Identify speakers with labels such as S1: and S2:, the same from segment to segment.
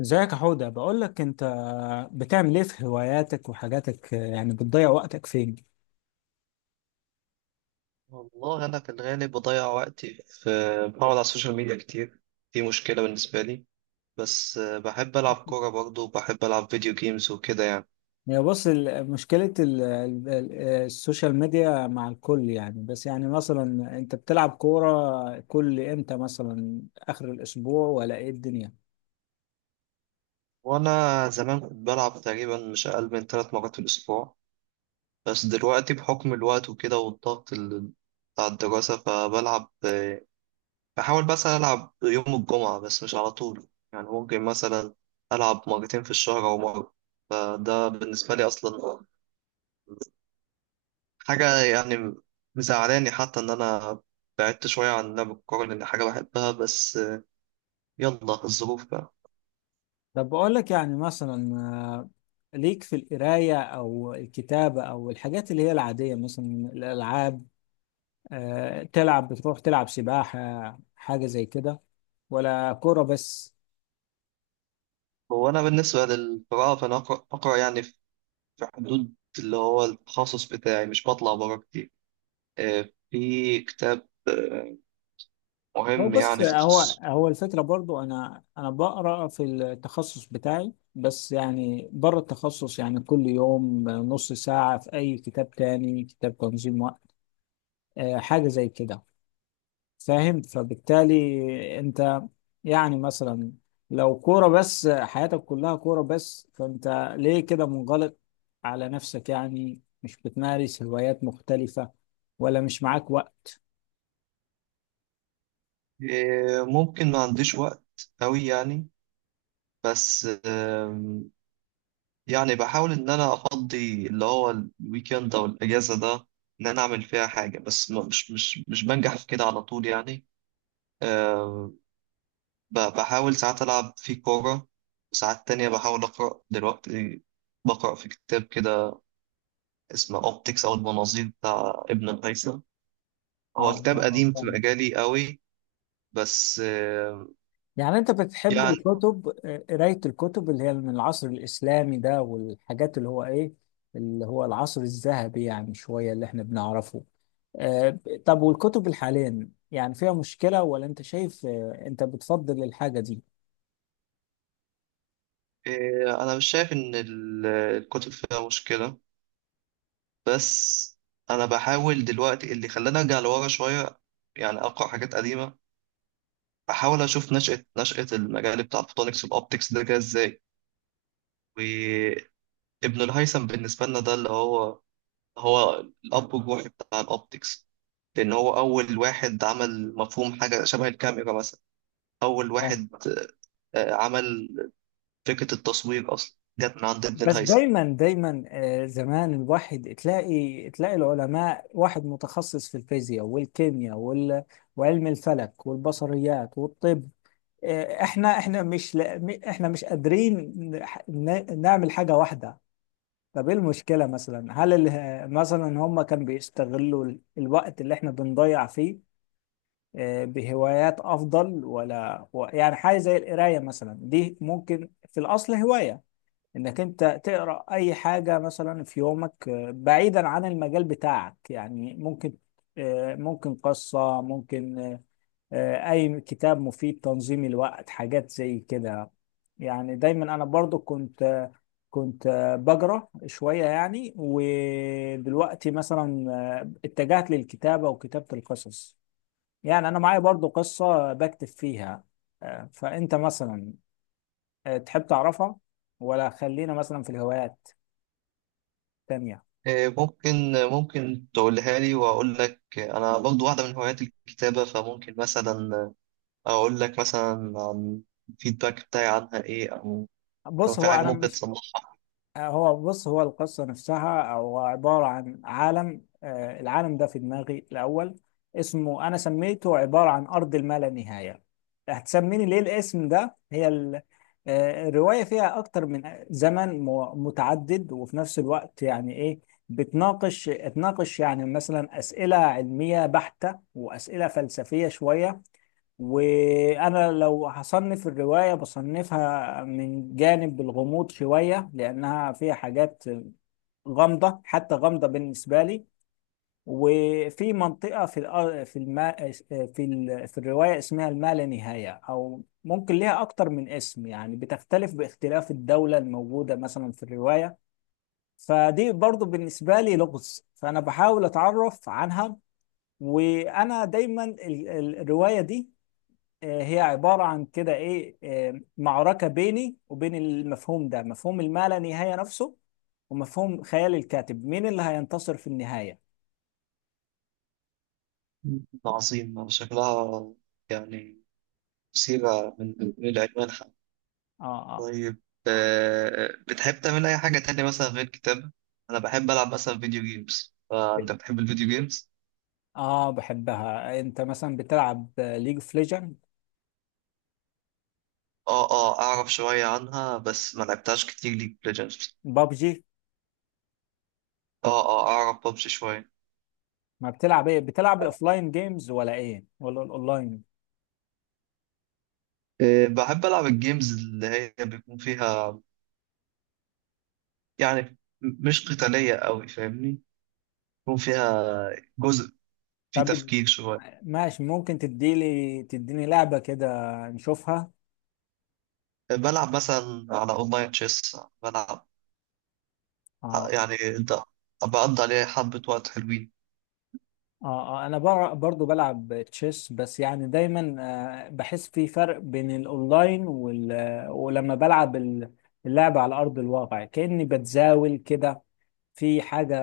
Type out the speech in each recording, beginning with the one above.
S1: ازيك يا حودة؟ بقول لك، انت بتعمل ايه في هواياتك وحاجاتك؟ يعني بتضيع وقتك فين؟
S2: والله أنا في الغالب بضيع وقتي بقعد على السوشيال ميديا كتير. دي مشكلة بالنسبة لي. بس بحب ألعب كورة برضه وبحب ألعب فيديو جيمز وكده يعني.
S1: هي بص، مشكلة السوشيال ميديا مع الكل، يعني بس يعني مثلا انت بتلعب كورة كل امتى؟ مثلا اخر الاسبوع ولا ايه الدنيا؟
S2: وأنا زمان كنت بلعب تقريبا مش أقل من 3 مرات في الأسبوع. بس دلوقتي بحكم الوقت وكده والضغط بتاع الدراسة، فبلعب بحاول بس ألعب يوم الجمعة، بس مش على طول يعني، ممكن مثلا ألعب مرتين في الشهر أو مرة. فده بالنسبة لي أصلا حاجة يعني مزعلاني حتى إن أنا بعدت شوية عن لعب الكورة لأن حاجة بحبها، بس يلا الظروف بقى.
S1: طب بقول لك، يعني مثلا، ليك في القراية او الكتابة او الحاجات اللي هي العادية، مثلا الالعاب. تلعب، بتروح تلعب سباحة حاجة زي كده، ولا كورة بس؟
S2: هو أنا بالنسبة للقراءة فأنا أقرأ يعني في حدود اللي هو التخصص بتاعي، مش بطلع بره كتير. في كتاب
S1: هو
S2: مهم
S1: بص،
S2: يعني في
S1: هو
S2: تخصصي.
S1: هو الفكرة برضو، أنا بقرأ في التخصص بتاعي، بس يعني بره التخصص، يعني كل يوم نص ساعة في أي كتاب تاني، كتاب تنظيم وقت، حاجة زي كده. فاهم؟ فبالتالي أنت، يعني مثلا، لو كورة بس، حياتك كلها كورة بس، فأنت ليه كده منغلق على نفسك؟ يعني مش بتمارس هوايات مختلفة، ولا مش معاك وقت؟
S2: ممكن ما عنديش وقت أوي يعني، بس يعني بحاول إن أنا أفضي اللي هو الويكند أو الأجازة ده إن أنا أعمل فيها حاجة، بس مش بنجح في كده على طول يعني. أه بحاول ساعات ألعب في كورة، وساعات تانية بحاول أقرأ. دلوقتي بقرأ في كتاب كده اسمه أوبتكس أو المناظير بتاع ابن الهيثم. هو كتاب قديم في
S1: فاهم.
S2: مجالي قوي. بس أه
S1: يعني انت بتحب
S2: يعني
S1: الكتب، قراية الكتب اللي هي من العصر الإسلامي ده والحاجات اللي هو ايه، اللي هو العصر الذهبي يعني شوية، اللي احنا بنعرفه؟ طب والكتب الحالية يعني فيها مشكلة، ولا انت شايف، انت بتفضل الحاجة دي؟
S2: أه أنا مش شايف إن الكتب فيها مشكلة، بس انا بحاول دلوقتي. اللي خلاني ارجع لورا شويه يعني اقرا حاجات قديمه، احاول اشوف نشأة المجال بتاع الفوتونكس والاوبتكس ده جه ازاي. وابن الهيثم بالنسبه لنا ده اللي هو الاب الروحي بتاع الاوبتكس، لان هو اول واحد عمل مفهوم حاجه شبه الكاميرا مثلا. اول
S1: فاهم.
S2: واحد عمل فكره التصوير، اصلا جت من عند ابن
S1: بس
S2: الهيثم.
S1: دايما دايما، زمان الواحد تلاقي تلاقي العلماء واحد متخصص في الفيزياء والكيمياء وعلم الفلك والبصريات والطب. احنا مش لا احنا مش قادرين نعمل حاجة واحدة. طب ايه المشكلة مثلا؟ هل مثلا هم كانوا بيستغلوا الوقت اللي احنا بنضيع فيه بهوايات افضل، ولا يعني حاجة زي القراية مثلا دي ممكن في الاصل هواية، انك انت تقرأ اي حاجة مثلا في يومك، بعيدا عن المجال بتاعك؟ يعني ممكن، ممكن قصة، ممكن اي كتاب مفيد، تنظيم الوقت، حاجات زي كده. يعني دايما انا برضو كنت بقرا شويه يعني، ودلوقتي مثلا اتجهت للكتابه وكتابه القصص. يعني انا معايا برضو قصه بكتب فيها. فانت مثلا، تحب تعرفها، ولا خلينا مثلا في الهوايات التانية؟
S2: ممكن تقولها لي واقول لك. انا برضو واحده من هوايات الكتابه فممكن مثلا أقول لك مثلا عن الفيدباك بتاعي عنها إيه، أو لو
S1: بص،
S2: في
S1: هو
S2: حاجة
S1: انا
S2: ممكن
S1: مش
S2: تصلحها.
S1: هو بص، هو القصة نفسها، هو عبارة عن عالم. العالم ده في دماغي الأول، اسمه، أنا سميته عبارة عن أرض اللانهاية. هتسميني ليه الاسم ده؟ هي ال- آه، الرواية فيها أكتر من زمن متعدد، وفي نفس الوقت يعني إيه، بتناقش تناقش يعني مثلا أسئلة علمية بحتة، وأسئلة فلسفية شوية. وانا لو هصنف الروايه بصنفها من جانب الغموض شويه، لانها فيها حاجات غامضه، حتى غامضه بالنسبه لي. وفي منطقه في الأ- في الما في ال... في الروايه اسمها الما لا نهايه، او ممكن ليها اكتر من اسم، يعني بتختلف باختلاف الدوله الموجوده مثلا في الروايه. فدي برضو بالنسبه لي لغز، فانا بحاول اتعرف عنها. وانا دايما الروايه دي، هي عبارة عن كده إيه، معركة بيني وبين المفهوم ده، مفهوم الما نهاية نفسه، ومفهوم خيال الكاتب. مين اللي هينتصر في النهاية؟
S2: عظيم، أنا شكلها يعني مثيرة من العنوان حتى.
S1: آه، آه،
S2: طيب، بتحب تعمل أي حاجة تانية مثلا غير كتابة؟ أنا بحب ألعب مثلا فيديو جيمز، فأنت بتحب الفيديو جيمز؟
S1: آه، بحبها. أنت مثلا بتلعب ليج اوف ليجند؟
S2: آه آه، أعرف شوية عنها بس ما لعبتهاش كتير، ليج ليجندز.
S1: بابجي؟
S2: آه آه، أعرف ببجي شوية.
S1: ما بتلعب إيه؟ بتلعب الأوفلاين جيمز ولا إيه، ولا الأونلاين؟
S2: بحب ألعب الجيمز اللي هي بيكون فيها يعني مش قتالية أوي، فاهمني؟ يكون فيها جزء فيه
S1: طب
S2: تفكير شوية.
S1: ماشي، ممكن تديني لعبة كده نشوفها.
S2: بلعب مثلا على أونلاين تشيس. بلعب
S1: آه
S2: يعني بقضي عليه حبة وقت حلوين.
S1: اه انا برضو بلعب تشيس. بس يعني دايما بحس في فرق بين الاونلاين وال... آه، ولما بلعب اللعبة على ارض الواقع، كأني بتزاول كده في حاجة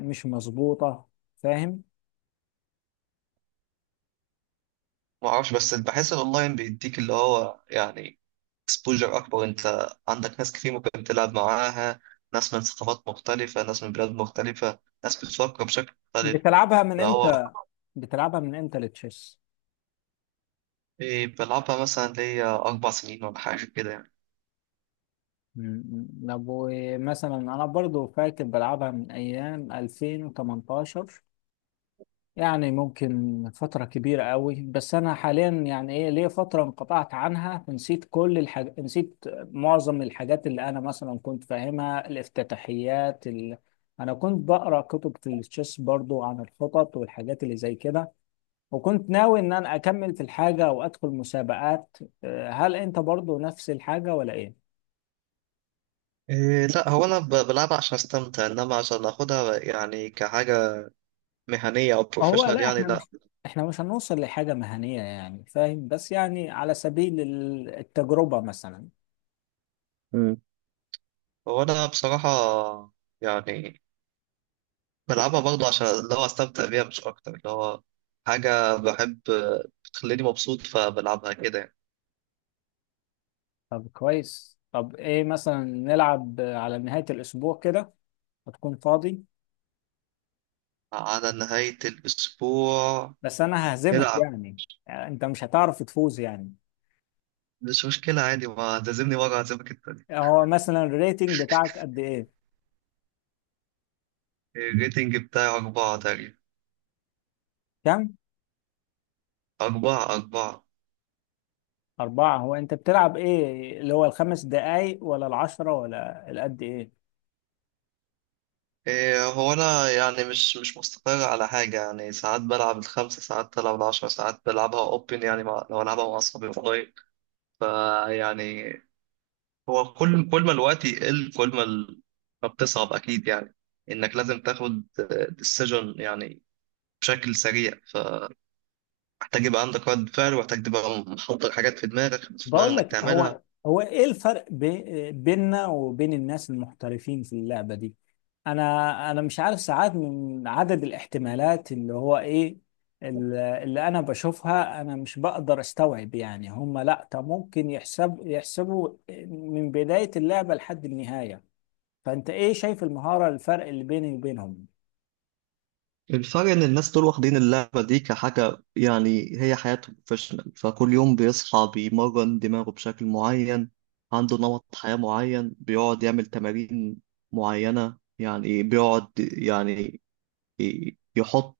S1: مش مظبوطة. فاهم؟
S2: معرفش، بس بحس الأونلاين بيديك اللي هو يعني اكسبوجر أكبر. أنت عندك ناس كتير ممكن تلعب معاها، ناس من ثقافات مختلفة، ناس من بلاد مختلفة، ناس بتفكر بشكل مختلف،
S1: بتلعبها من
S2: فهو.
S1: امتى بتلعبها من امتى التشيس؟
S2: إيه، بلعبها مثلا ليا 4 سنين ولا حاجة كده يعني.
S1: مم. طب مثلا انا برضو فاكر بلعبها من ايام 2018، يعني ممكن فترة كبيرة قوي. بس أنا حاليا يعني إيه، ليا فترة انقطعت عنها، نسيت كل نسيت معظم الحاجات اللي أنا مثلا كنت فاهمها، أنا كنت بقرأ كتب في التشيس برضو عن الخطط والحاجات اللي زي كده. وكنت ناوي إن أنا أكمل في الحاجة وأدخل مسابقات. هل أنت برضو نفس الحاجة ولا إيه؟
S2: إيه لا، هو أنا بلعبها عشان أستمتع، إنما عشان أخدها يعني كحاجة مهنية أو
S1: هو
S2: بروفيشنال
S1: لا،
S2: يعني، لأ.
S1: إحنا مش هنوصل لحاجة مهنية يعني، فاهم؟ بس يعني على سبيل التجربة مثلا.
S2: مم. هو أنا بصراحة يعني بلعبها برضه عشان اللي هو أستمتع بيها مش أكتر، اللي هو حاجة بحب بتخليني مبسوط فبلعبها كده يعني.
S1: طب كويس. طب ايه مثلا، نلعب على نهاية الأسبوع كده؟ هتكون فاضي؟
S2: على نهاية الأسبوع
S1: بس أنا ههزمك
S2: نلعب.
S1: يعني، يعني أنت مش هتعرف تفوز يعني.
S2: مش مشكلة عادي، ما تعزمني مرة هعزمك التانية.
S1: هو مثلا الريتنج بتاعك قد ايه؟
S2: الريتنج بتاعي 4 تقريبا.
S1: كم؟
S2: 4 4.
S1: أربعة؟ هو أنت بتلعب ايه، اللي هو الخمس دقايق ولا العشرة ولا القد ايه؟
S2: إيه، هو أنا يعني مش مستقر على حاجة يعني، ساعات بلعب الخمسة، ساعات بلعب العشرة، ساعات بلعبها أوبن يعني، مع لو ألعبها مع أصحابي، فيعني هو كل ما الوقت يقل كل ما ما بتصعب أكيد يعني. إنك لازم تاخد ديسيجن يعني بشكل سريع، فمحتاج يبقى عندك رد فعل، ومحتاج تبقى محضر حاجات في دماغك في
S1: بقول
S2: دماغك إنك
S1: لك، هو
S2: تعملها.
S1: هو ايه الفرق بيننا وبين الناس المحترفين في اللعبة دي؟ انا مش عارف، ساعات من عدد الاحتمالات اللي هو ايه، اللي انا بشوفها انا مش بقدر استوعب. يعني هم، لا طب ممكن يحسبوا من بداية اللعبة لحد النهاية. فانت ايه شايف المهارة، الفرق اللي بيني وبينهم؟
S2: الفرق إن الناس دول واخدين اللعبة دي كحاجة يعني هي حياته، بروفيشنال. فكل يوم بيصحى بيمرن دماغه بشكل معين، عنده نمط حياة معين، بيقعد يعمل تمارين معينة يعني، بيقعد يعني يحط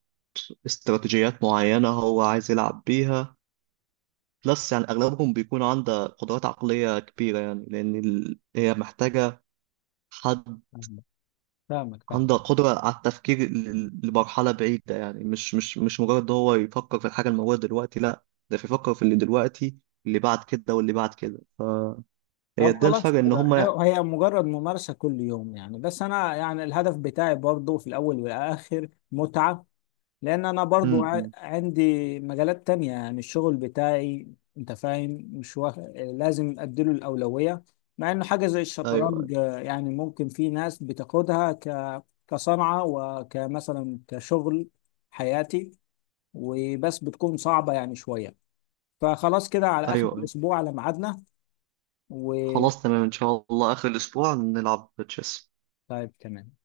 S2: استراتيجيات معينة هو عايز يلعب بيها. بلس يعني أغلبهم بيكون عنده قدرات عقلية كبيرة يعني، لأن هي محتاجة حد
S1: فاهمك، فاهمك.
S2: عنده قدرة على التفكير لمرحلة بعيدة يعني، مش مش مجرد هو يفكر في الحاجة الموجودة دلوقتي، لا ده بيفكر في اللي دلوقتي اللي بعد كده واللي بعد كده، فهي
S1: طب
S2: ده
S1: خلاص
S2: الفرق إن
S1: كده،
S2: هما.
S1: هي مجرد ممارسة كل يوم يعني. بس أنا يعني الهدف بتاعي برضو في الأول والآخر متعة. لأن أنا برضو
S2: م- م.
S1: عندي مجالات تانية يعني، الشغل بتاعي أنت فاهم، مش واخ... لازم أديله الأولوية. مع إنه حاجة زي
S2: أيوه
S1: الشطرنج، يعني ممكن في ناس بتاخدها كصنعة، وكمثلا كشغل حياتي، وبس بتكون صعبة يعني شوية. فخلاص كده، على آخر
S2: أيوه أيوه.
S1: الأسبوع على ميعادنا. و
S2: خلاص تمام، إن شاء الله آخر الأسبوع نلعب تشيس.
S1: طيب تمام.